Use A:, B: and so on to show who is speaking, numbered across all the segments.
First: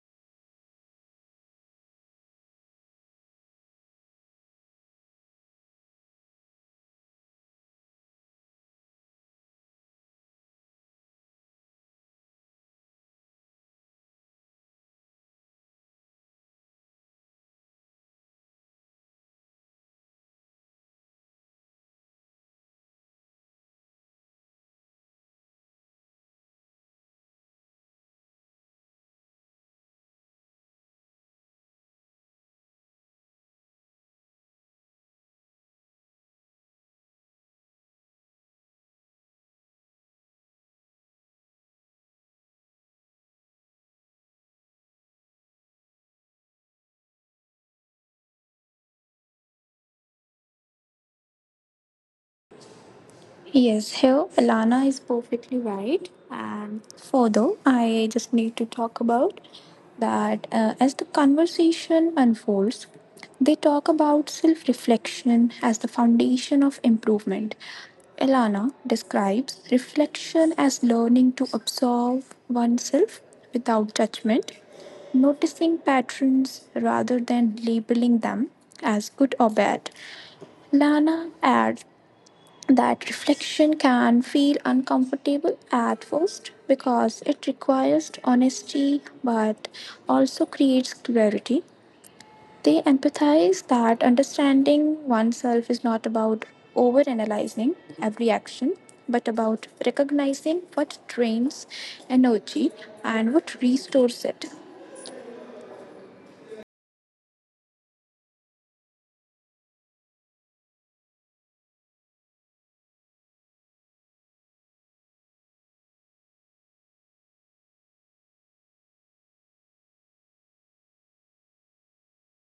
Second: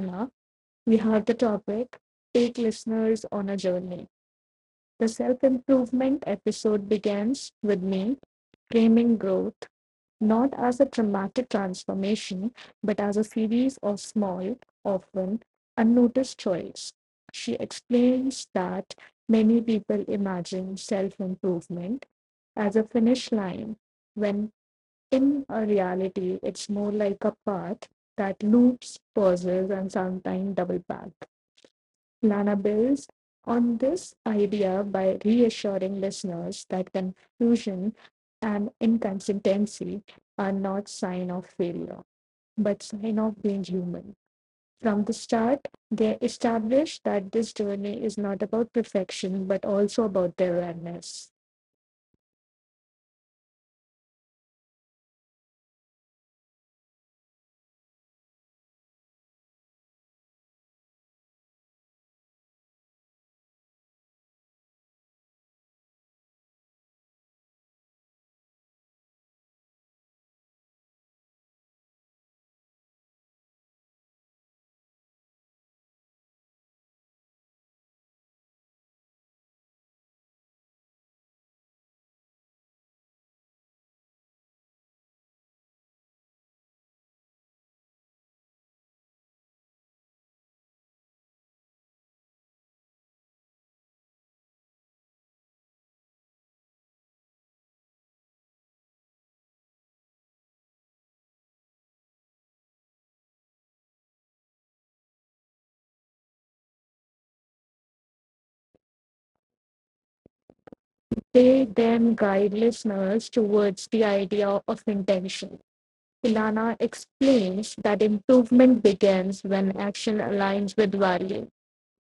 A: Lana, we have the topic Take Listeners on a Journey. The self improvement episode begins with me framing growth not as a dramatic transformation, but as a series of small, often unnoticed choices. She explains that many people imagine self improvement as a finish line when in a reality, it's more like a path that loops, pauses, and sometimes double back. Lana builds on this idea by reassuring listeners that confusion and inconsistency are not sign of failure, but sign of being human. From the start, they establish that this journey is not about perfection, but also about their awareness.
B: Yes, here Alana is perfectly right. And further, I just need to talk about that as the conversation unfolds, they talk about self reflection as the foundation of improvement. Elana describes reflection as learning to observe oneself without judgment, noticing patterns rather than labeling them as good or bad. Lana adds that reflection can feel uncomfortable at first because it requires honesty but also creates clarity. They empathize that understanding oneself is not about overanalyzing every action but about recognizing what drains energy and what restores it.
A: They then guide listeners towards the idea of intention. Filana explains that improvement begins when action aligns with value,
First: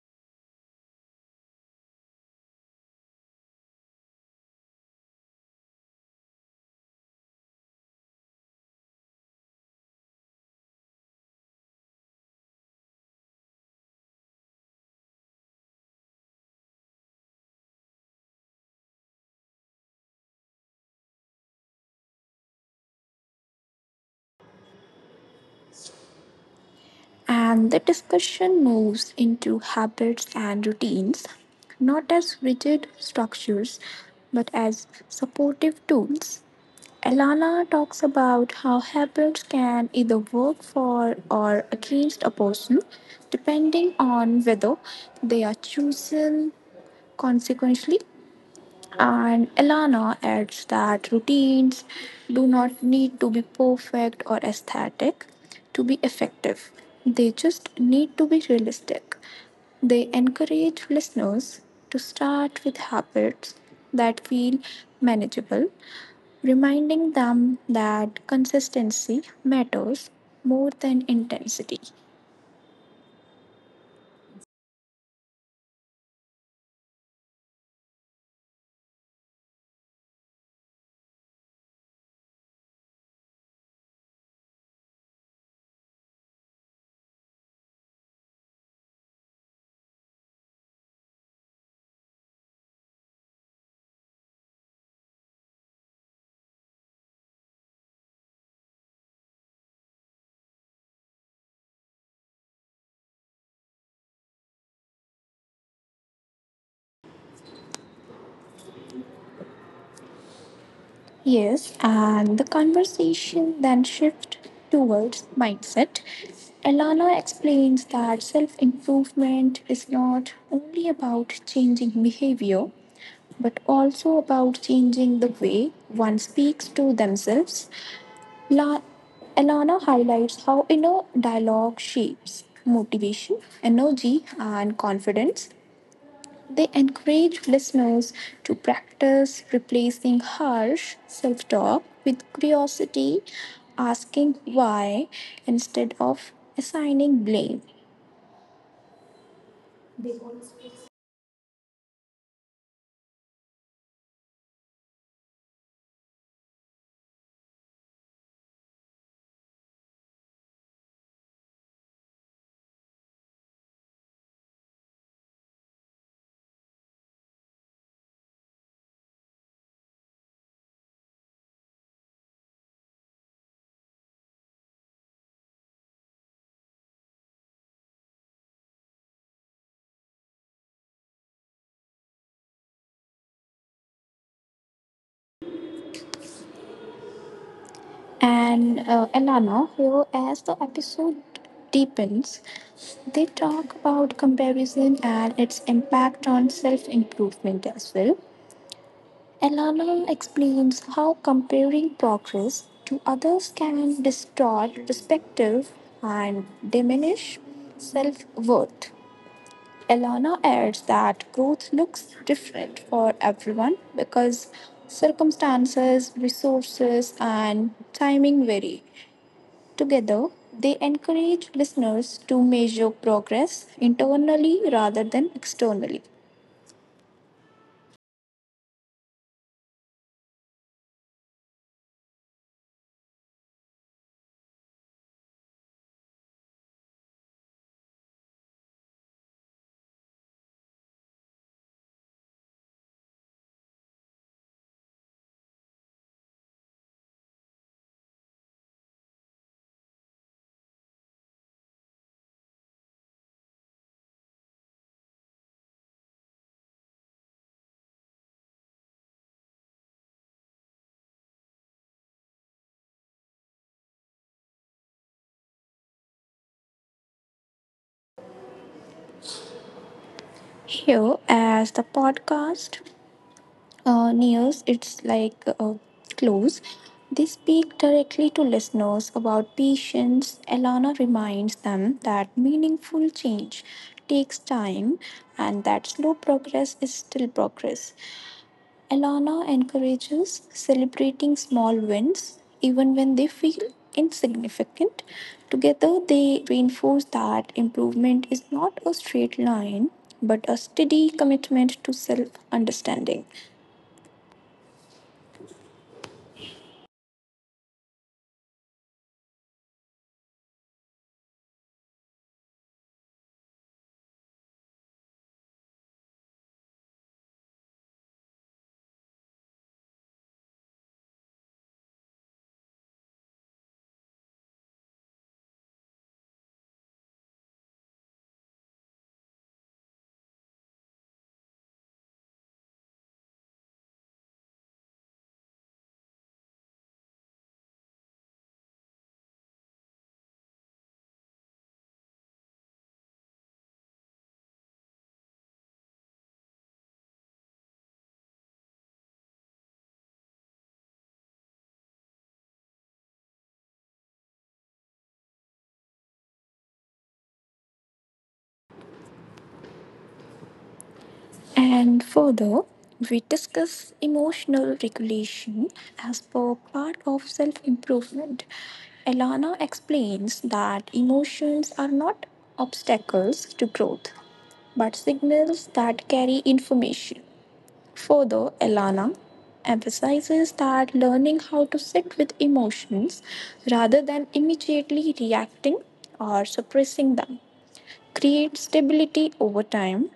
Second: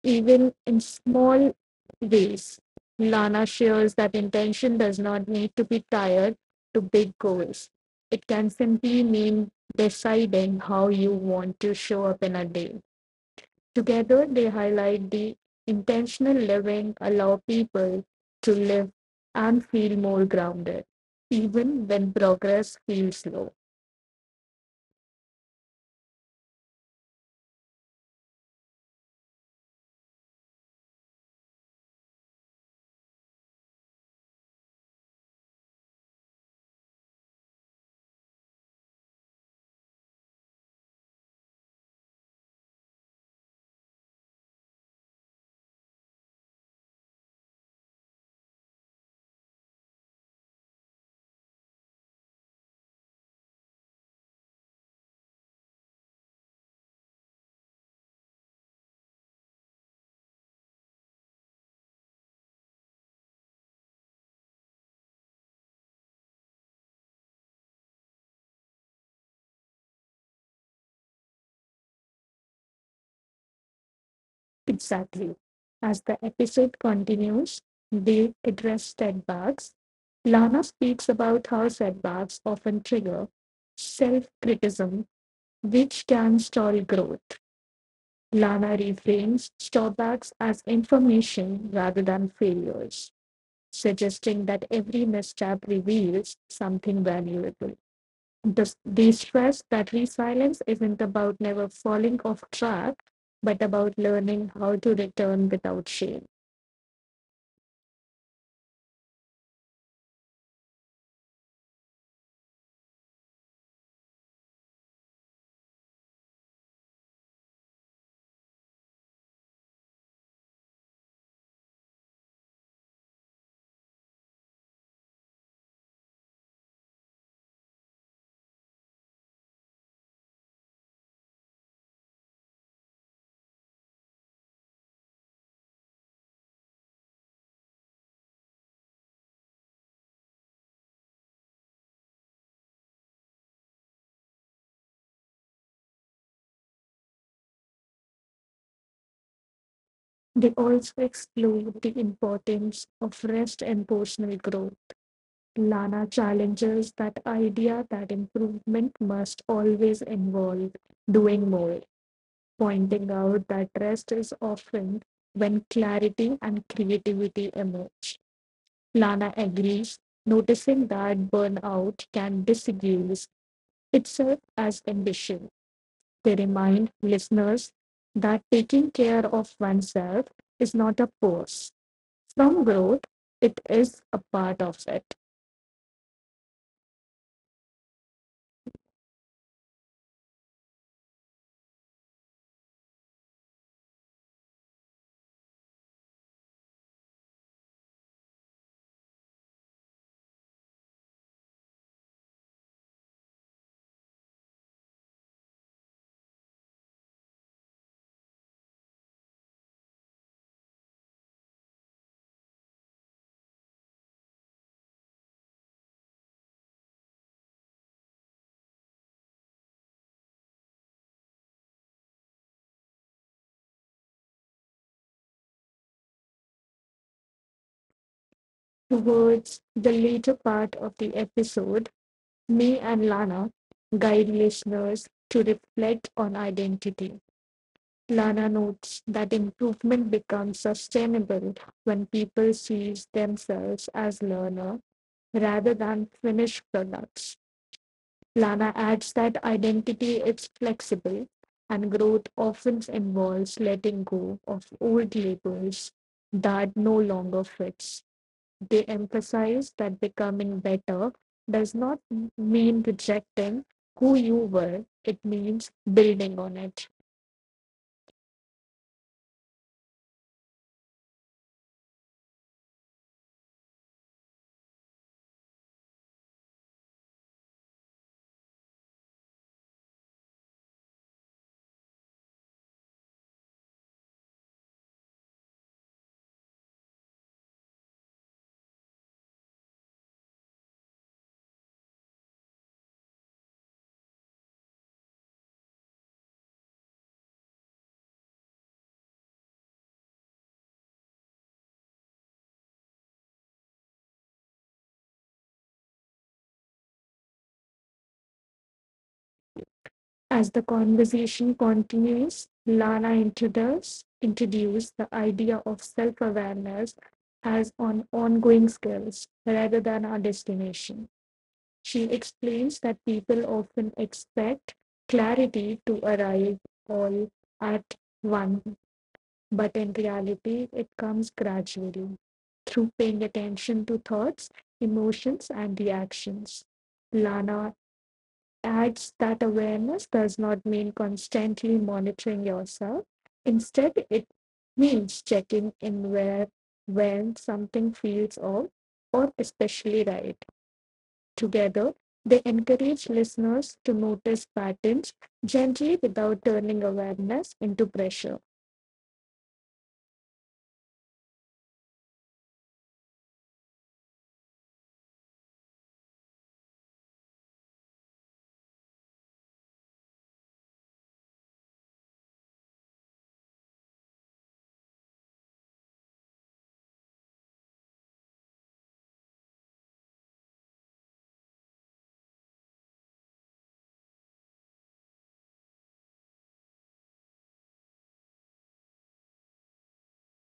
A: even in small ways. Filana shares that intention does not need to be tied to big goals. It can simply mean deciding how you want to show up in a day. Together, they highlight the intentional living allow people to live and feel more grounded, even when progress feels slow.
B: And the discussion moves into habits and routines, not as rigid structures, but as supportive tools. Alana talks about how habits can either work for or against a person, depending on whether they are chosen consequentially and Elana adds that routines do not need to be perfect or aesthetic to be effective, they just need to be realistic. They encourage listeners to start with habits that feel manageable, reminding them that consistency matters more than intensity.
A: Exactly. As the episode continues, they address setbacks. Lana speaks about how setbacks often trigger self criticism, which can stall growth. Lana reframes setbacks as information rather than failures, suggesting that every misstep reveals something valuable. This they stress that resilience isn't about never falling off track, but about learning how to return without shame.
B: Yes, and the conversation then shifts towards mindset. Elana explains that self improvement is not only about changing behavior, but also about changing the way one speaks to themselves. La- Elana highlights how inner dialogue shapes motivation, energy, and confidence, they encourage listeners to practice replacing harsh self talk with curiosity, asking why instead of assigning blame.
A: They also explore the importance of rest and personal growth. Lana challenges that idea that improvement must always involve doing more, pointing out that rest is often when clarity and creativity emerge. Lana agrees, noticing that burnout can disguise itself as ambition. They remind listeners that taking care of oneself is not a pose from growth, it is a part of it.
B: And Elana, here as the episode deepens, they talk about comparison and its impact on self improvement as well. Elana explains how comparing progress to others can distort perspective and diminish self worth. Elana adds that growth looks different for everyone because circumstances, resources, and timing vary. Together, they encourage listeners to measure progress internally rather than externally.
A: Towards the later part of the episode, me and Lana guide listeners to reflect on identity. Lana notes that improvement becomes sustainable when people see themselves as learner rather than finished products. Lana adds that identity is flexible, and growth often involves letting go of old labels that no longer fits. They emphasize that becoming better does not mean rejecting who you were, it means building on it.
B: Here, as the podcast news, it's like close. They speak directly to listeners about patience. Elana reminds them that meaningful change takes time and that slow progress is still progress. Elana encourages celebrating small wins even when they feel insignificant. Together, they reinforce that improvement is not a straight line but a steady commitment to self understanding.
A: As the conversation continues, Lana introduces introduced the idea of self awareness as an ongoing skill, rather than a destination. She explains that people often expect clarity to arrive all at once, but in reality, it comes gradually through paying attention to thoughts, emotions, and reactions. Lana adds that awareness does not mean constantly monitoring yourself. Instead, it means checking in where when something feels off or especially right. Together, they encourage listeners to notice patterns gently without turning awareness into pressure.
B: And further, we discuss emotional regulation as per part of self improvement. Elana explains that emotions are not obstacles to growth, but signals that carry information. Further, Elana emphasizes that learning how to sit with emotions rather than immediately reacting or suppressing them creates stability over time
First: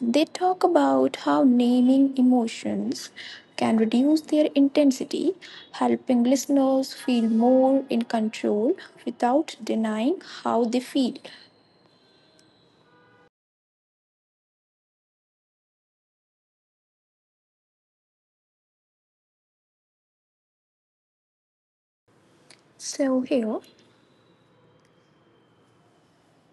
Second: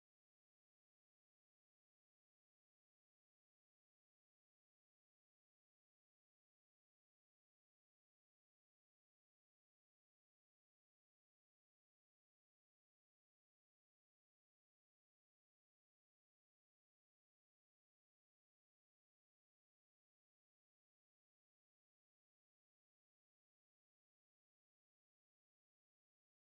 B: they talk about how naming emotions can reduce their intensity, helping listeners feel more in control without denying how they feel. So, here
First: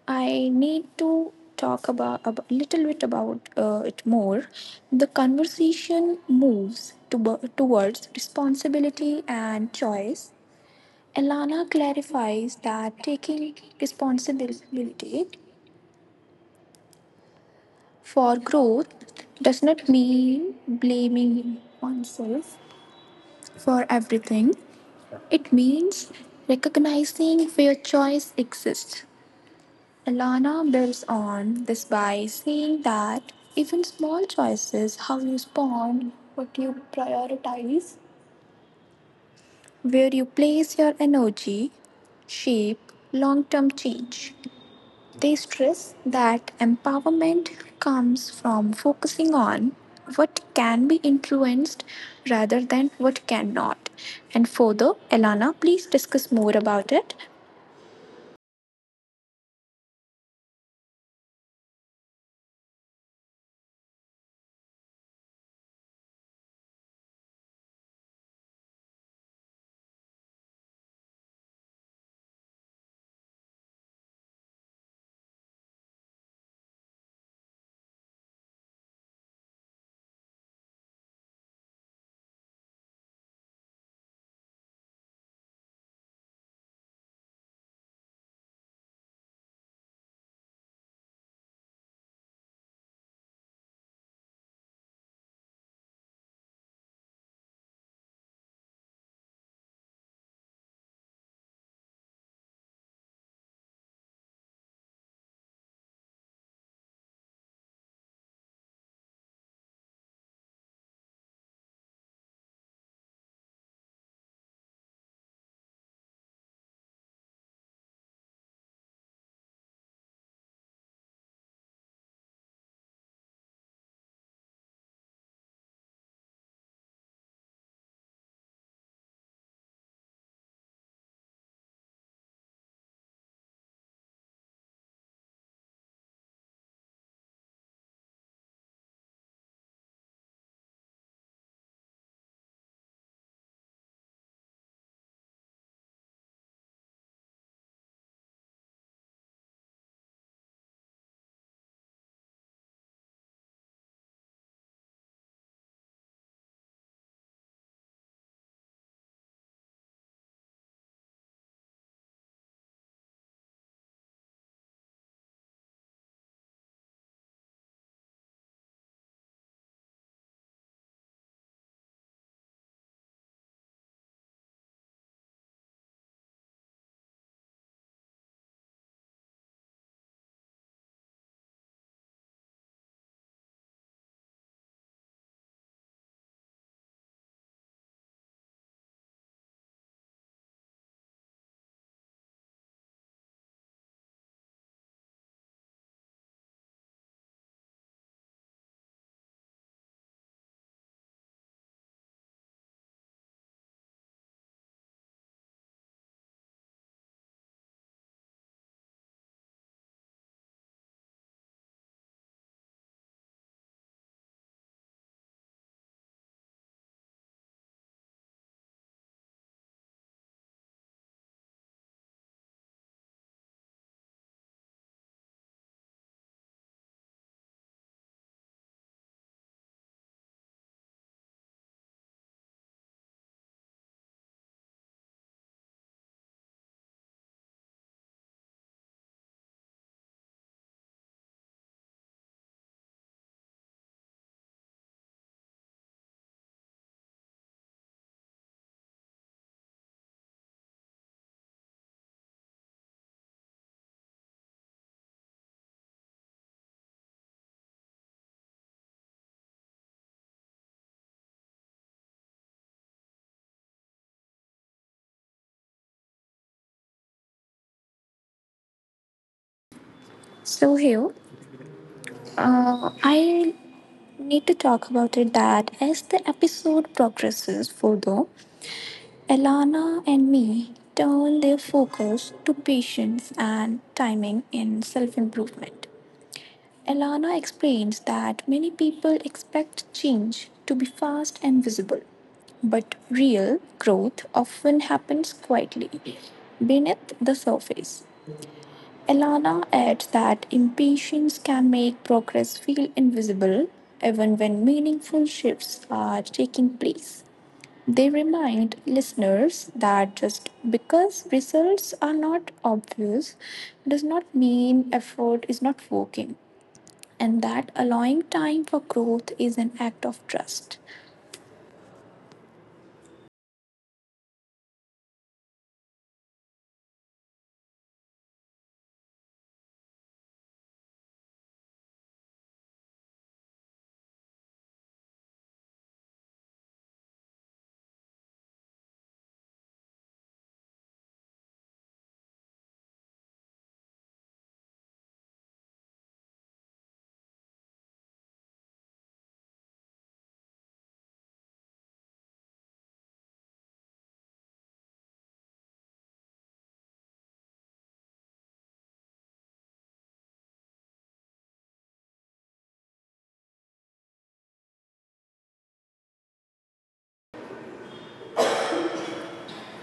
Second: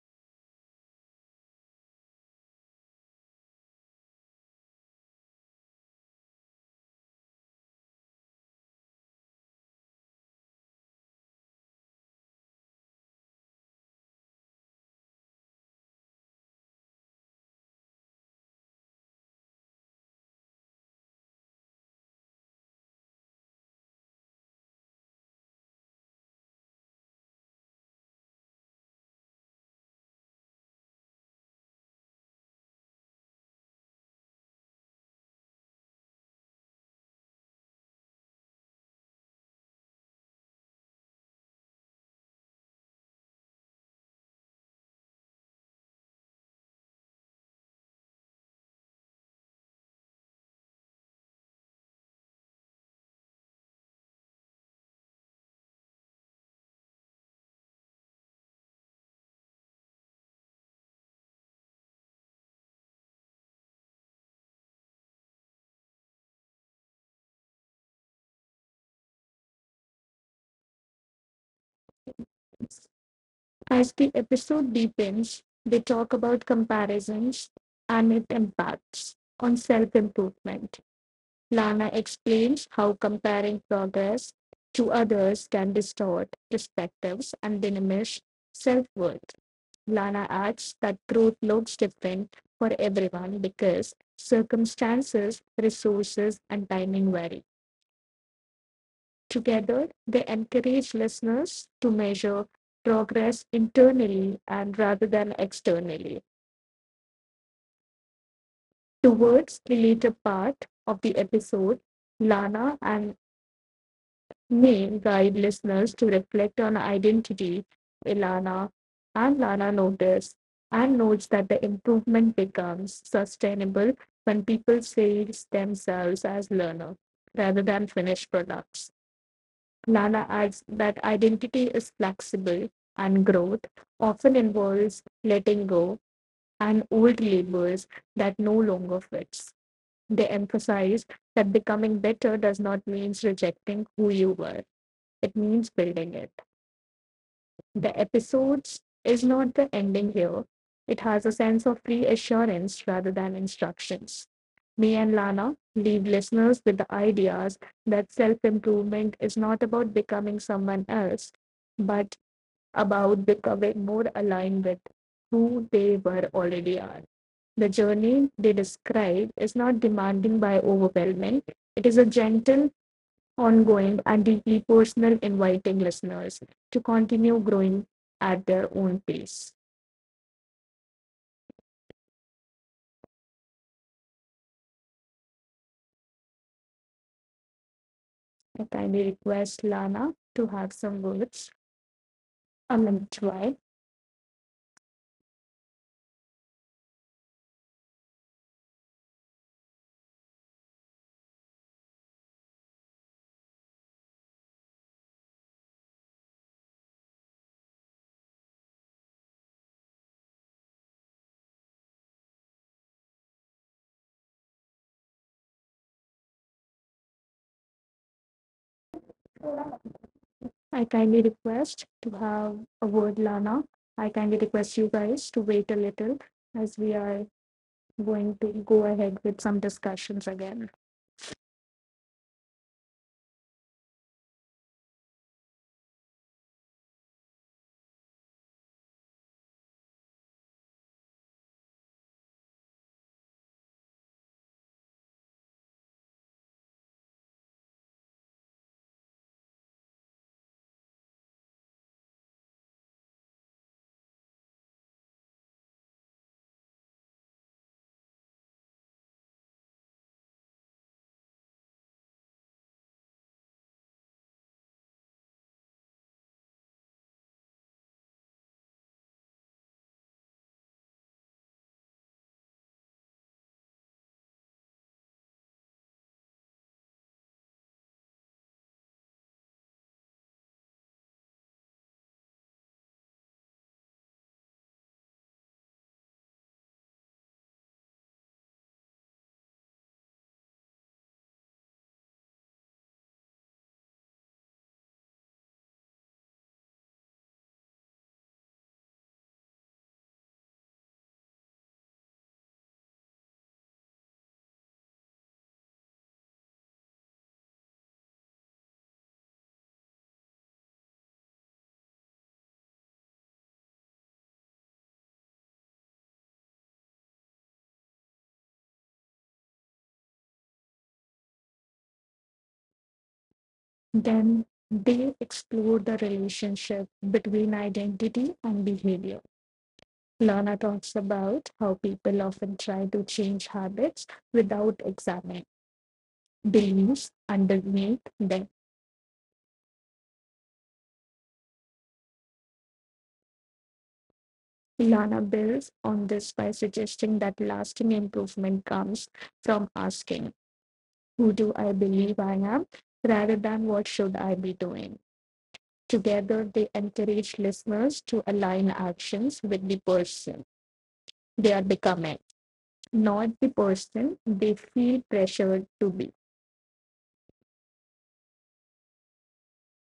B: I need to talk about a little bit about it more. The conversation moves towards responsibility and choice. Elana clarifies that taking responsibility for growth does not mean blaming oneself for everything. It means recognizing where choice exists. Alana builds on this by saying that even small choices, how you respond, what you prioritize, where you place your energy, shape long term change. They stress that empowerment comes from focusing on what can be influenced rather than what cannot. And further, Elana, please discuss more about it.
A: As the episode deepens, they talk about comparisons and its impacts on self improvement. Lana explains how comparing progress to others can distort perspectives and diminish self worth. Lana adds that growth looks different for everyone because circumstances, resources, and timing vary. Together, they encourage listeners to measure progress internally and rather than externally. Towards the later part of the episode, Lana and may guide listeners to reflect on identity. Ilana and Lana notice and notes that the improvement becomes sustainable when people see themselves as learner rather than finished products. Lana adds that identity is flexible and growth often involves letting go and old labels that no longer fits. They emphasize that becoming better does not mean rejecting who you were, it means building it. The episodes is not the ending here. It has a sense of reassurance rather than instructions. Me and Lana leave listeners with the ideas that self improvement is not about becoming someone else, but about becoming more aligned with who they were already are. The journey they describe is not demanding by overwhelming. It is a gentle ongoing, and deeply personal, inviting listeners to continue growing at their own pace. I kindly request Lana to have some words. I mean, Joy. I kindly request to have a word, Lana. I kindly request you guys to wait a little as we are going to go ahead with some discussions again.
B: So, here, I need to talk about it that as the episode progresses further, Elana and me turn their focus to patience and timing in self improvement. Elana explains that many people expect change to be fast and visible, but real growth often happens quietly beneath the surface. Elana adds that impatience can make progress feel invisible even when meaningful shifts are taking place. They remind listeners that just because results are not obvious does not mean effort is not working and that allowing time for growth is an act of trust.
A: Then they explore the relationship between identity and behavior. Lana talks about how people often try to change habits without examining beliefs underneath them. Lana builds on this by suggesting that lasting improvement comes from asking, who do I believe I am, rather than what should I be doing. Together, they encourage listeners to align actions with the person they are becoming, not the person they feel pressured to be.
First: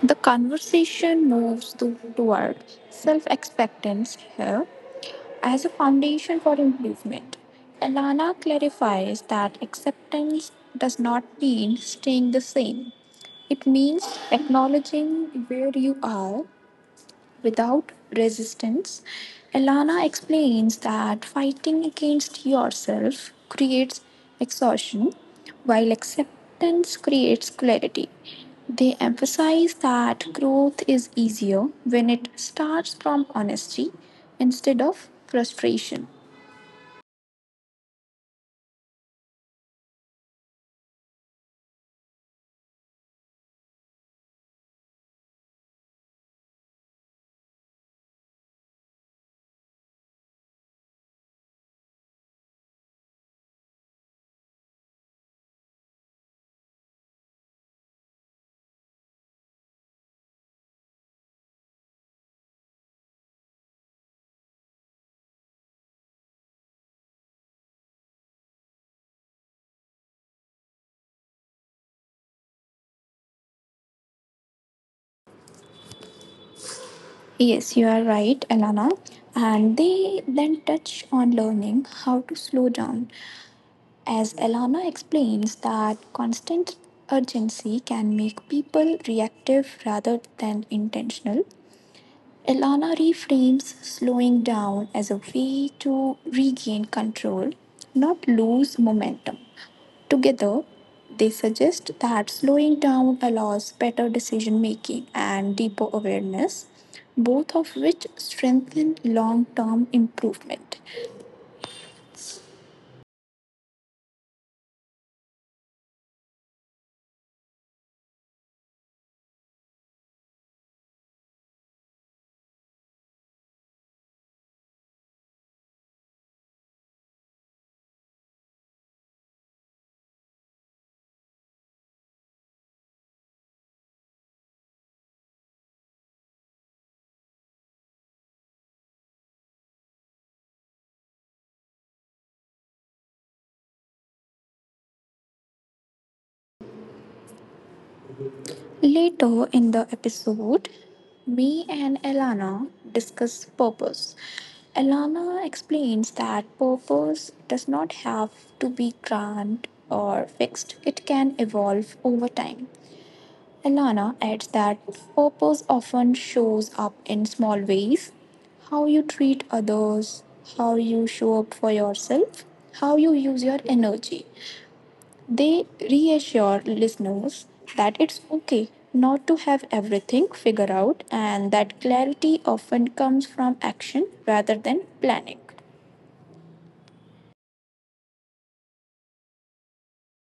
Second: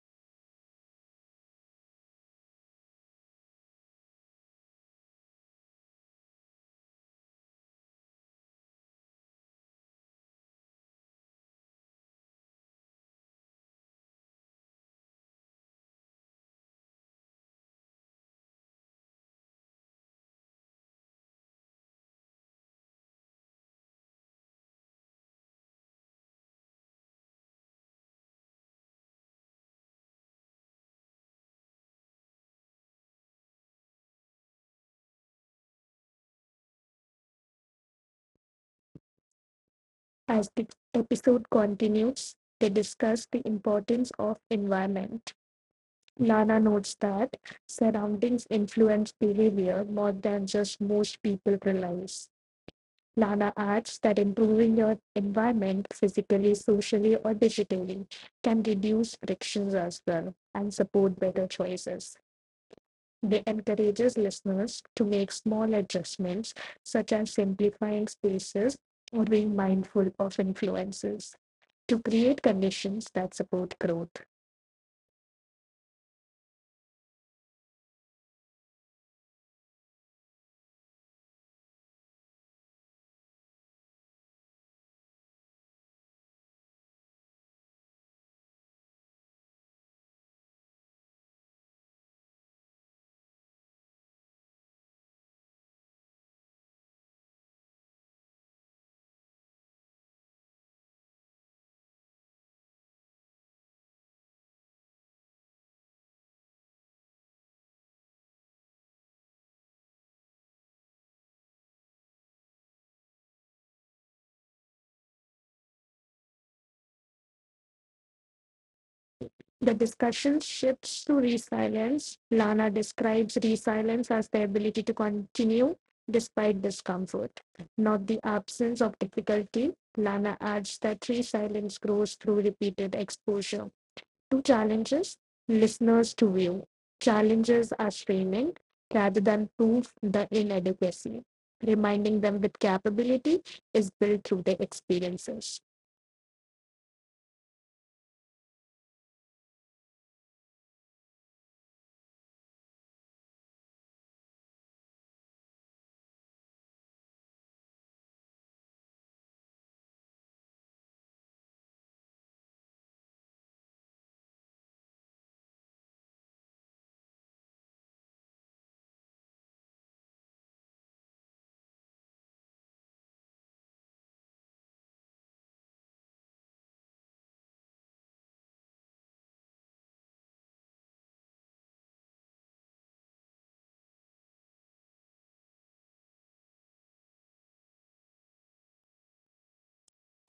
B: The conversation toward self acceptance here as a foundation for improvement. Elana clarifies that acceptance does not mean staying the same, it means acknowledging where you are without resistance. Elana explains that fighting against yourself creates exhaustion, while acceptance creates clarity. They emphasize that growth is easier when it starts from honesty instead of frustration.
A: As the episode continues, they discuss the importance of environment. Lana notes that surroundings influence behavior more than just most people realize. Lana adds that improving your environment physically, socially, or digitally can reduce frictions as well and support better choices. They encourage listeners to make small adjustments such as simplifying spaces or being mindful of influences to create conditions that support growth.
B: Yes, you are right, Elana. And they then touch on learning how to slow down as Elana explains, that constant urgency can make people reactive rather than intentional. Elana reframes slowing down as a way to regain control, not lose momentum. Together, they suggest that slowing down allows better decision making and deeper awareness, both of which strengthen long term improvement.
A: The discussion shifts to resilience. Lana describes resilience as the ability to continue despite discomfort, not the absence of difficulty. Lana adds that resilience grows through repeated exposure to challenges, listeners to view. Challenges as training rather than proof the inadequacy. Reminding them that capability is built through their experiences.
B: Later in the episode, me and Elana discuss purpose. Elana explains that purpose does not have to be grand or fixed, it can evolve over time. Elana adds that purpose often shows up in small ways how you treat others, how you show up for yourself, how you use your energy. They reassure listeners that it's okay not to have everything figured out and that clarity often comes from action rather than planning.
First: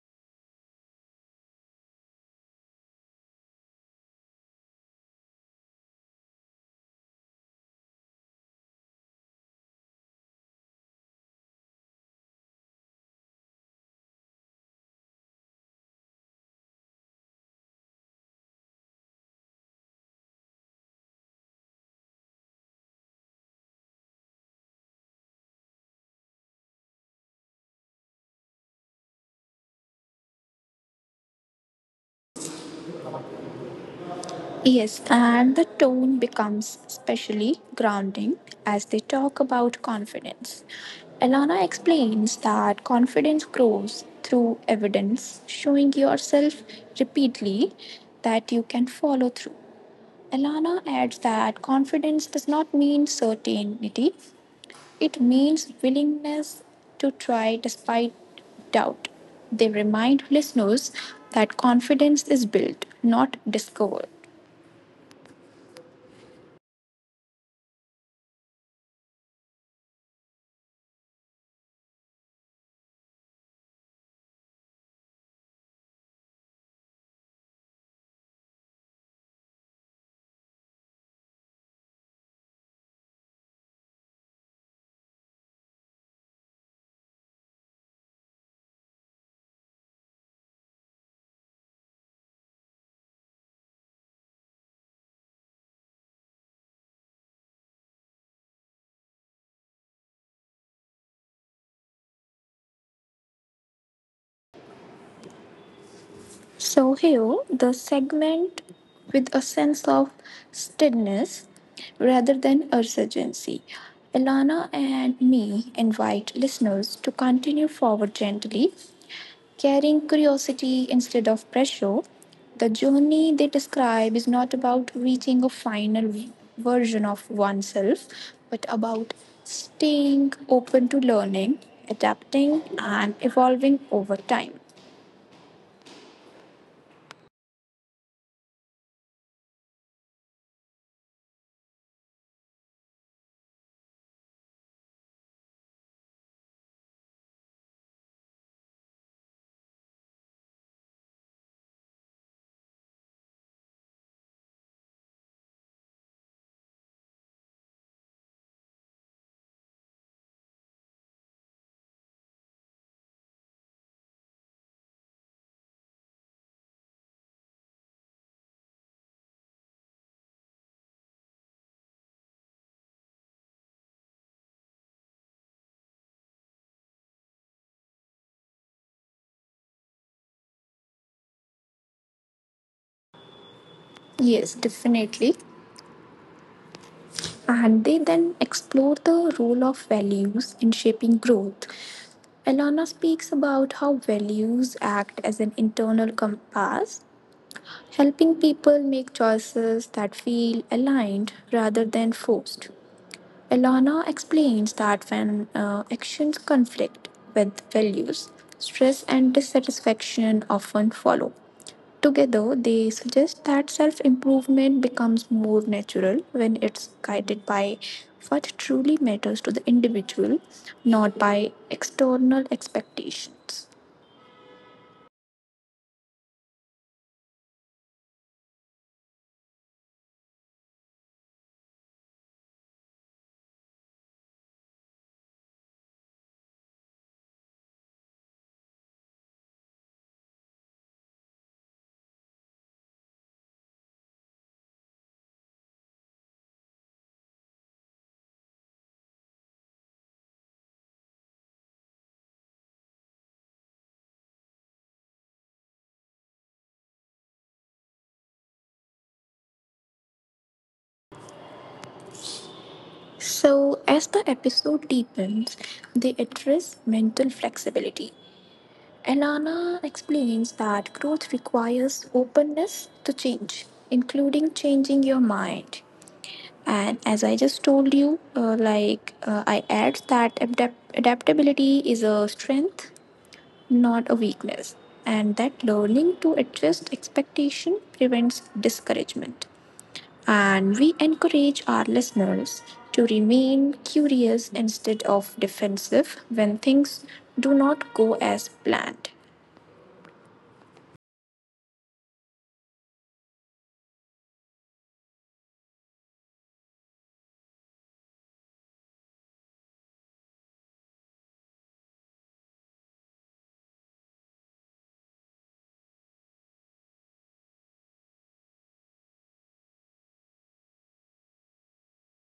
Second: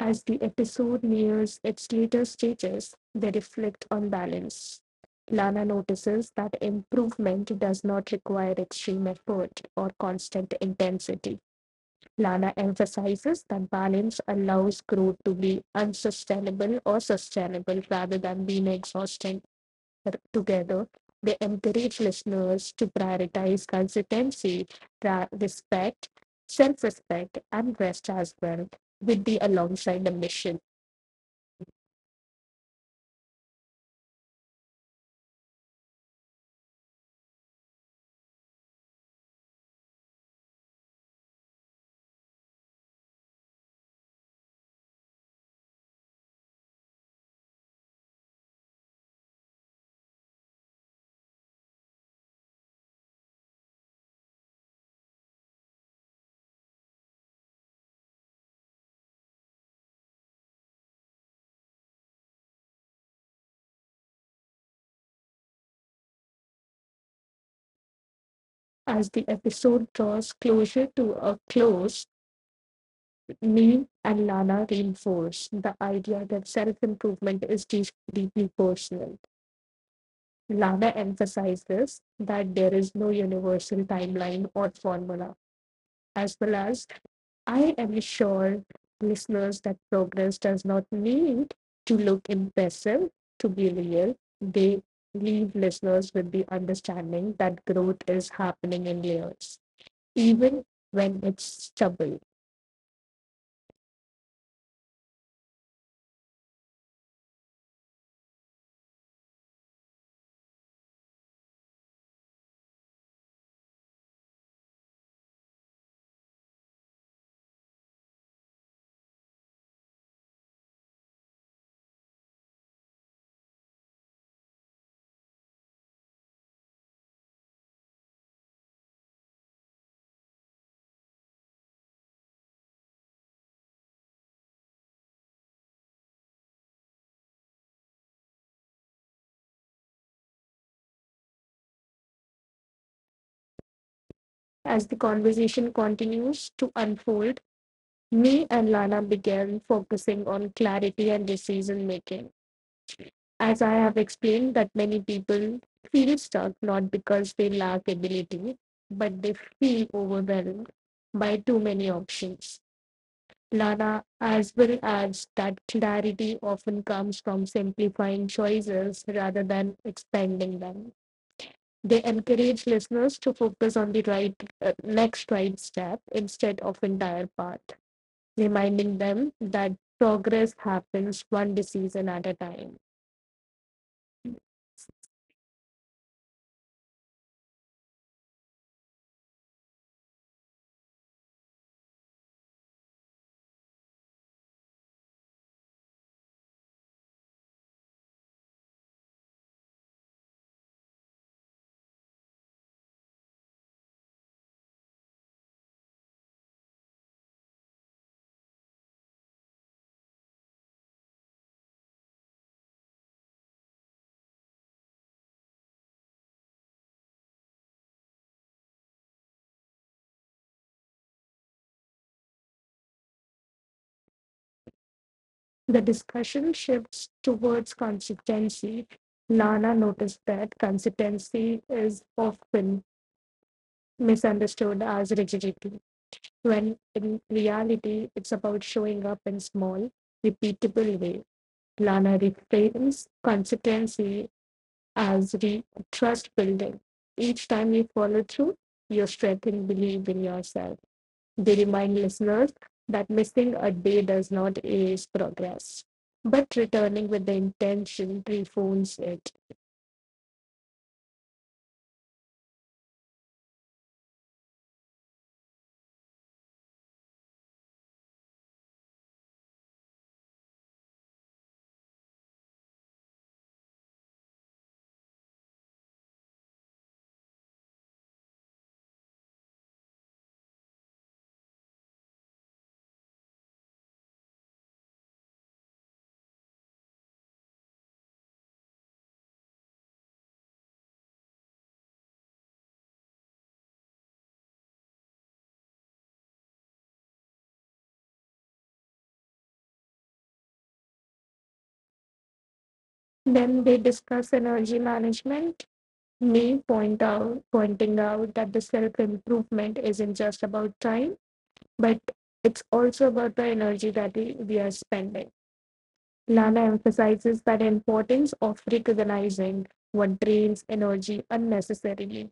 A: As the episode nears its later stages, they reflect on balance. Lana notices that improvement does not require extreme effort or constant intensity. Lana emphasizes that balance allows growth to be unsustainable or sustainable rather than being exhausting together. They encourage listeners to prioritize consistency, respect, self respect, and rest as well, with the alongside the mission.
B: Yes, and the tone becomes especially grounding as they talk about confidence. Elana explains that confidence grows through evidence, showing yourself repeatedly that you can follow through. Elana adds that confidence does not mean certainty, it means willingness to try despite doubt. They remind listeners that confidence is built, not discovered.
A: As the episode draws closer to a close, Neem and Lana reinforce the idea that self improvement is deeply personal. Lana emphasizes that there is no universal timeline or formula, as well as I am sure listeners that progress does not need to look impressive to be real. They leave listeners with the understanding that growth is happening in layers even when it's trouble.
B: So, here, the segment with a sense of steadiness rather than urgency. Elana and me invite listeners to continue forward gently carrying curiosity instead of pressure. The journey they describe is not about reaching a final version of oneself, but about staying open to learning, adapting, and evolving over time.
A: As the conversation continues to unfold, me and Lana began focusing on clarity and decision making. As I have explained, that many people feel stuck not because they lack ability, but they feel overwhelmed by too many options. Lana as well adds that clarity often comes from simplifying choices rather than expanding them. They encourage listeners to focus on the right next right step instead of entire path, reminding them that progress happens one decision at a time.
B: Yes, definitely. And they then explore the role of values in shaping growth. Elana speaks about how values act as an internal compass helping people make choices that feel aligned rather than forced. Elana explains that when actions conflict with values, stress and dissatisfaction often follow. Together, they suggest that self improvement becomes more natural when it's guided by what truly matters to the individual, not by external expectations.
A: The discussion shifts towards consistency. Lana noticed that consistency is often misunderstood as rigidity, when in reality it's about showing up in small, repeatable way. Lana reframes consistency as trust building. Each time you follow through, you strengthen belief in yourself. They remind listeners that missing a day does not erase progress, but returning with the intention reforms it.
B: So, as the episode deepens, they address mental flexibility. Elana explains that growth requires openness to change, including changing your mind. And as I just told you, like I add that adaptability is a strength, not a weakness, and that learning to adjust expectation prevents discouragement. And we encourage our listeners to remain curious instead of defensive when things do not go as planned.
A: Then they discuss energy management. Me point out, pointing out that the self improvement isn't just about time, but it's also about the energy that we are spending. Lana emphasizes the importance of recognizing what drains energy unnecessarily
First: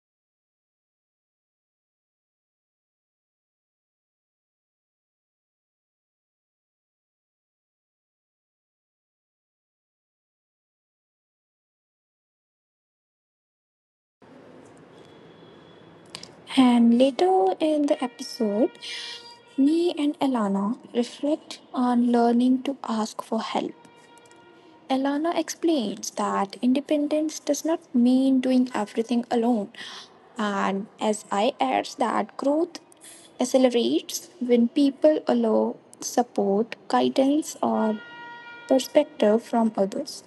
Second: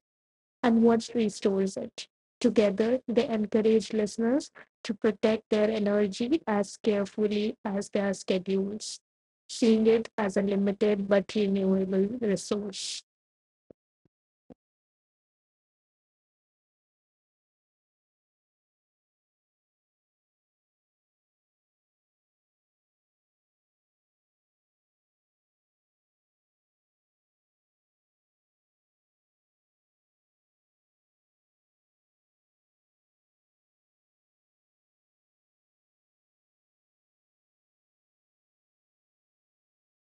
A: and what restores it. Together, they encourage listeners to protect their energy as carefully as their schedules, seeing it as a limited but renewable resource.
B: And later in the episode, me and Elana reflect on learning to ask for help. Elana explains that independence does not mean doing everything alone, and as I adds that growth accelerates when people allow support, guidance, or perspective from others.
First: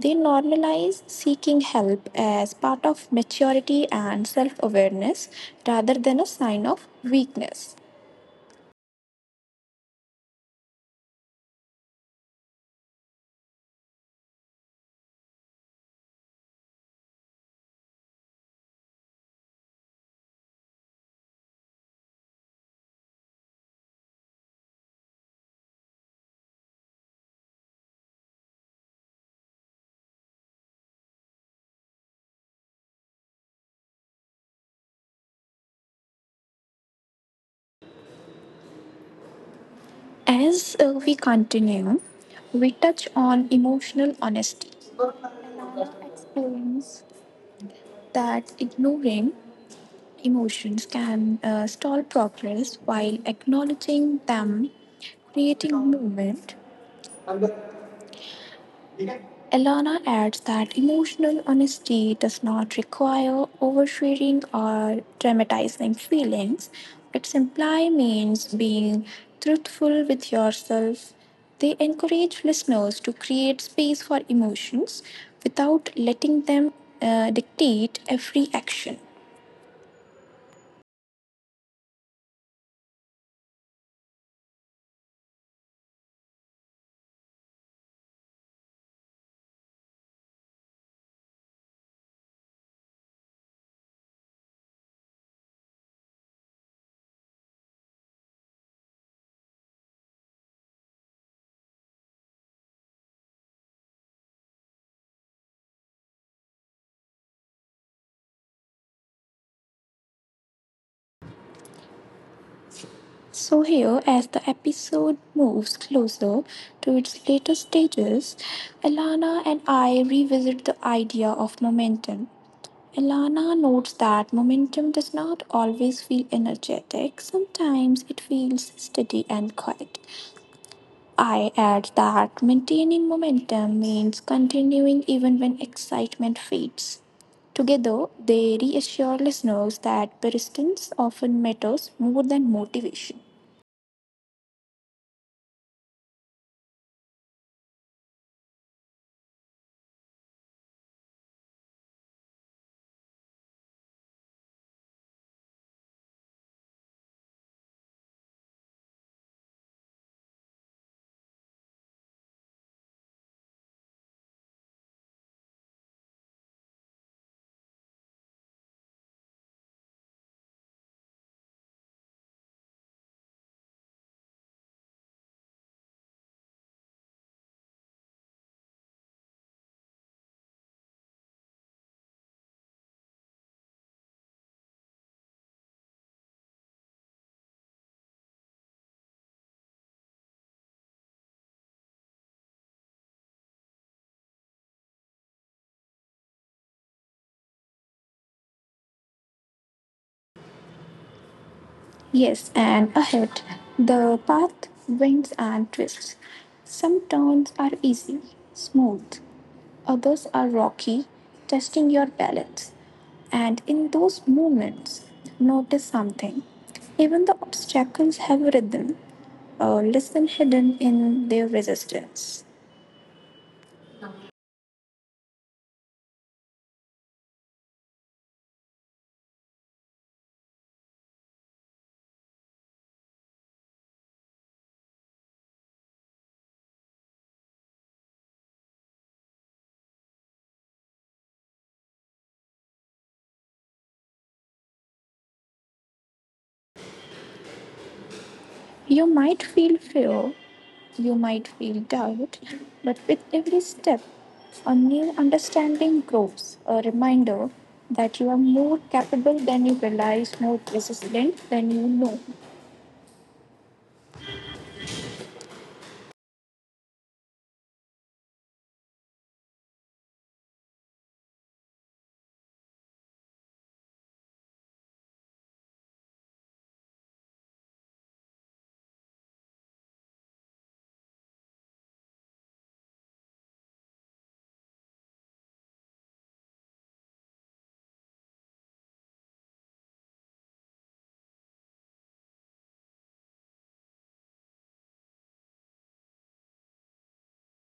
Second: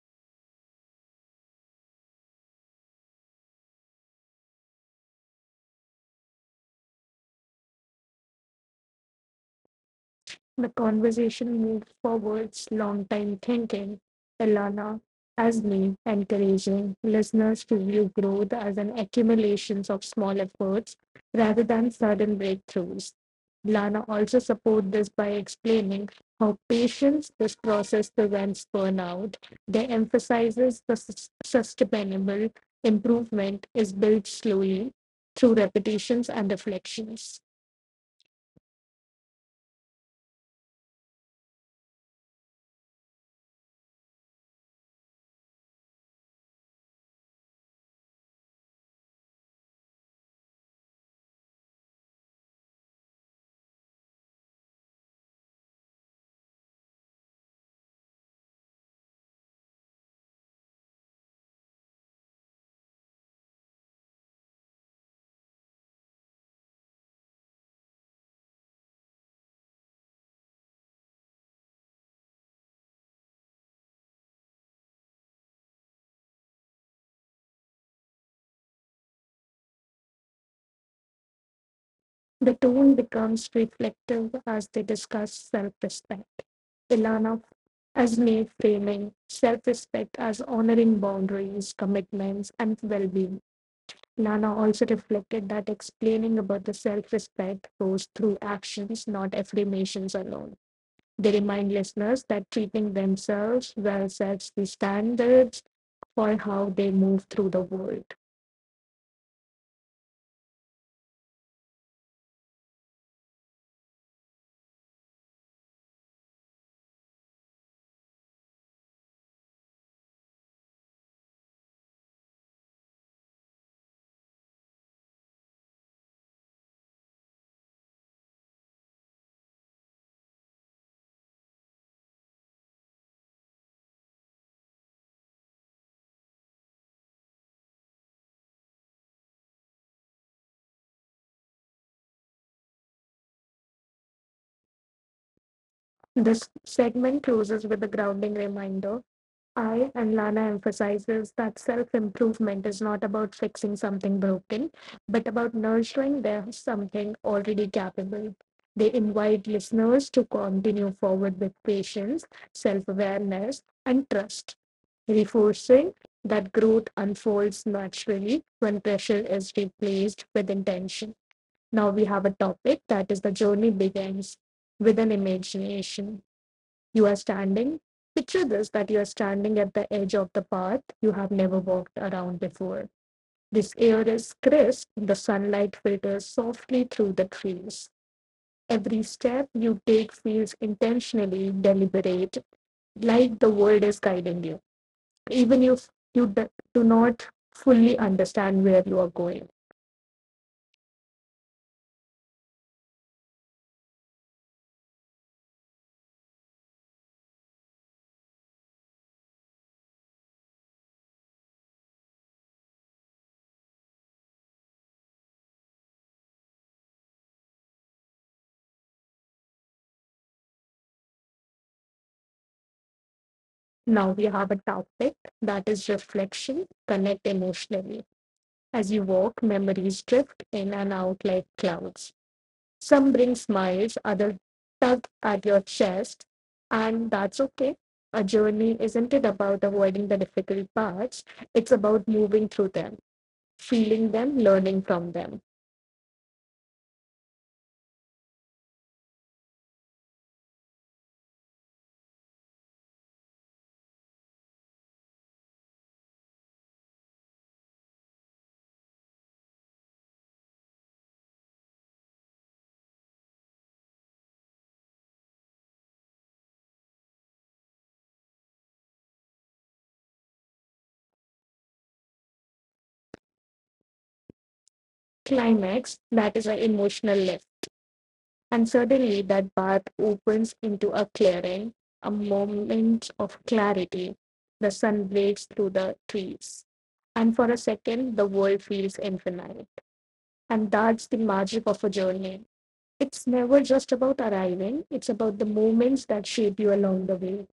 B: They normalize seeking help as part of maturity and self awareness rather than a sign of weakness.
A: The conversation moved forwards, long time thinking. Elana as me, encouraging listeners to view growth as an accumulation of small efforts rather than sudden breakthroughs. Lana also supports this by explaining how patience this process prevents burnout. They emphasizes the sustainable improvement is built slowly through repetitions and reflections.
B: As we continue, we touch on emotional honesty. Explains that ignoring emotions can stall progress while acknowledging them creating movement. Elana adds that emotional honesty does not require oversharing or dramatizing feelings. It simply means being truthful with yourself. They encourage listeners to create space for emotions without letting them dictate every action.
A: The tone becomes reflective as they discuss self respect. Ilana as may framing self respect as honoring boundaries, commitments, and well being. Ilana also reflected that explaining about the self respect goes through actions, not affirmations alone. They remind listeners that treating themselves well sets the standards for how they move through the world.
B: So, here, as the episode moves closer to its later stages, Elana and I revisit the idea of momentum. Elana notes that momentum does not always feel energetic, sometimes it feels steady and quiet. I add that maintaining momentum means continuing even when excitement fades. Together, they reassure listeners that persistence often matters more than motivation.
A: This segment closes with a grounding reminder. I and Lana emphasizes that self improvement is not about fixing something broken, but about nurturing their something already capable. They invite listeners to continue forward with patience, self awareness, and trust, reinforcing that growth unfolds naturally when pressure is replaced with intention. Now we have a topic that is the journey begins with an imagination. You are standing. Picture this that you are standing at the edge of the path you have never walked around before. This air is crisp, the sunlight filters softly through the trees. Every step you take feels intentionally deliberate, like the world is guiding you, even if you do not fully understand where you are going.
B: Yes, and ahead, the path winds and twists. Some turns are easy, smooth, others are rocky, testing your balance. And in those moments, notice something. Even the obstacles have a rhythm, a lesson hidden in their resistance.
A: Now we have a topic that is reflection, connect emotionally. As you walk, memories drift in and out like clouds. Some bring smiles, others tug at your chest, and that's okay. A journey isn't it about avoiding the difficult parts, it's about moving through them, feeling them, learning from them.
B: You might feel fear, you might feel doubt, but with every step, a new understanding grows, a reminder that you are more capable than you realize, more resilient than you know.
A: Climax, that is an emotional lift. And suddenly that path opens into a clearing, a moment of clarity. The sun breaks through the trees. And for a second, the world feels infinite. And that's the magic of a journey, it's never just about arriving, it's about the moments that shape you along the way,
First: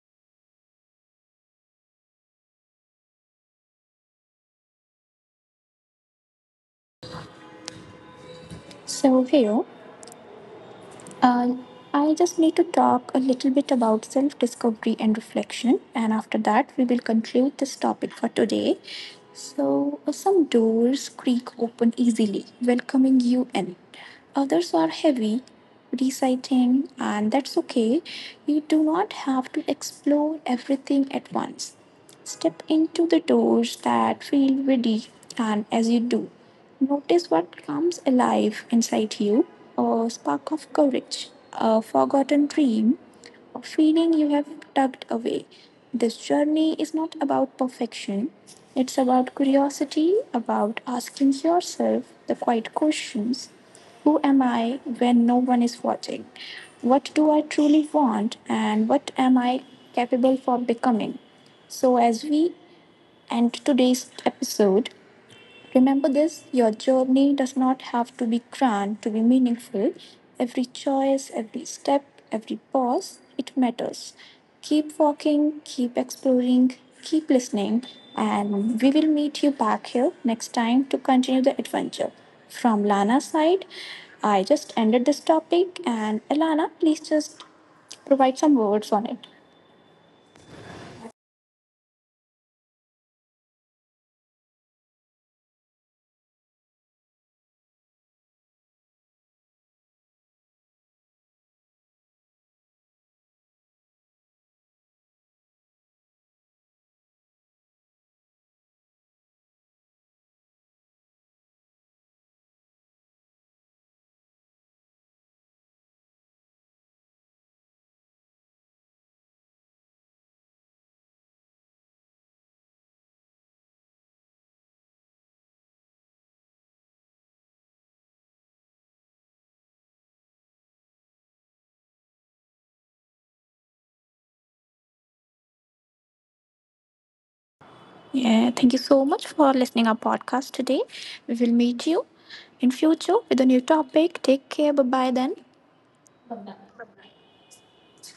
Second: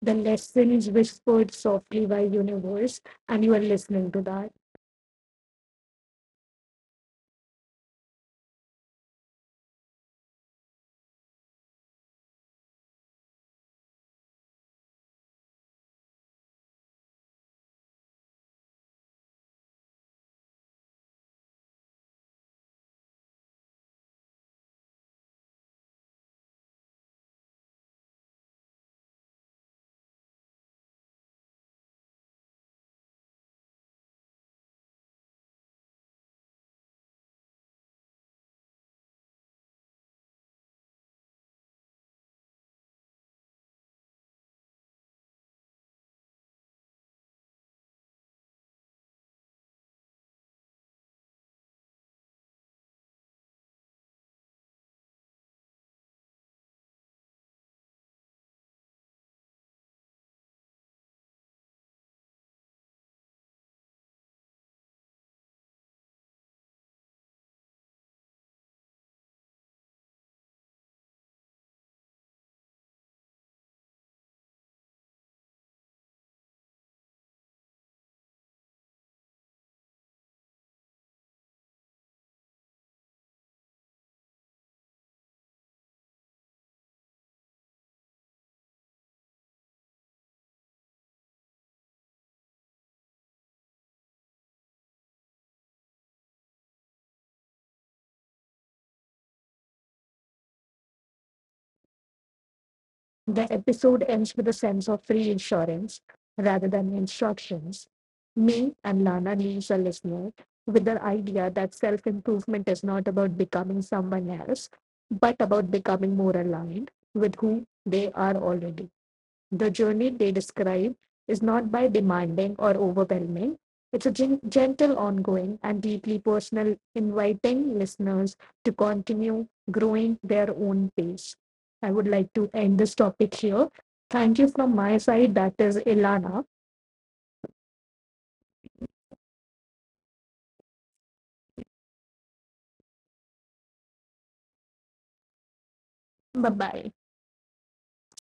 A: the lessons whispered softly by universe, and you are listening to that.
B: So, here Uh, I just need to talk a little bit about self discovery and reflection, and after that, we will conclude this topic for today. So, some doors creak open easily, welcoming you in. Others are heavy, reciting, and that's okay. You do not have to explore everything at once. Step into the doors that feel ready, and as you do, notice what comes alive inside you: a spark of courage, a forgotten dream, a feeling you have tucked away. This journey is not about perfection, it's about curiosity, about asking yourself the quiet questions: Who am I when no one is watching? What do I truly want? And what am I capable for becoming? So, as we end today's episode, remember this: your journey does not have to be grand to be meaningful. Every choice, every step, every pause, it matters. Keep walking, keep exploring, keep listening, and we will meet you back here next time to continue the adventure. From Lana's side, I just ended this topic, and Elana, please just provide some words on it.
A: The episode ends with a sense of reassurance rather than instructions. Me and Lana leaves a listener with the idea that self improvement is not about becoming someone else, but about becoming more aligned with who they are already. The journey they describe is not by demanding or overwhelming. It's a gentle, ongoing, and deeply personal, inviting listeners to continue growing their own pace. I would like to end this topic here. Thank you from my side. That is Ilana.
B: Yeah, thank you so much for listening our podcast today. We will meet you in future with a new topic. Take care. Bye bye then.
A: Bye bye.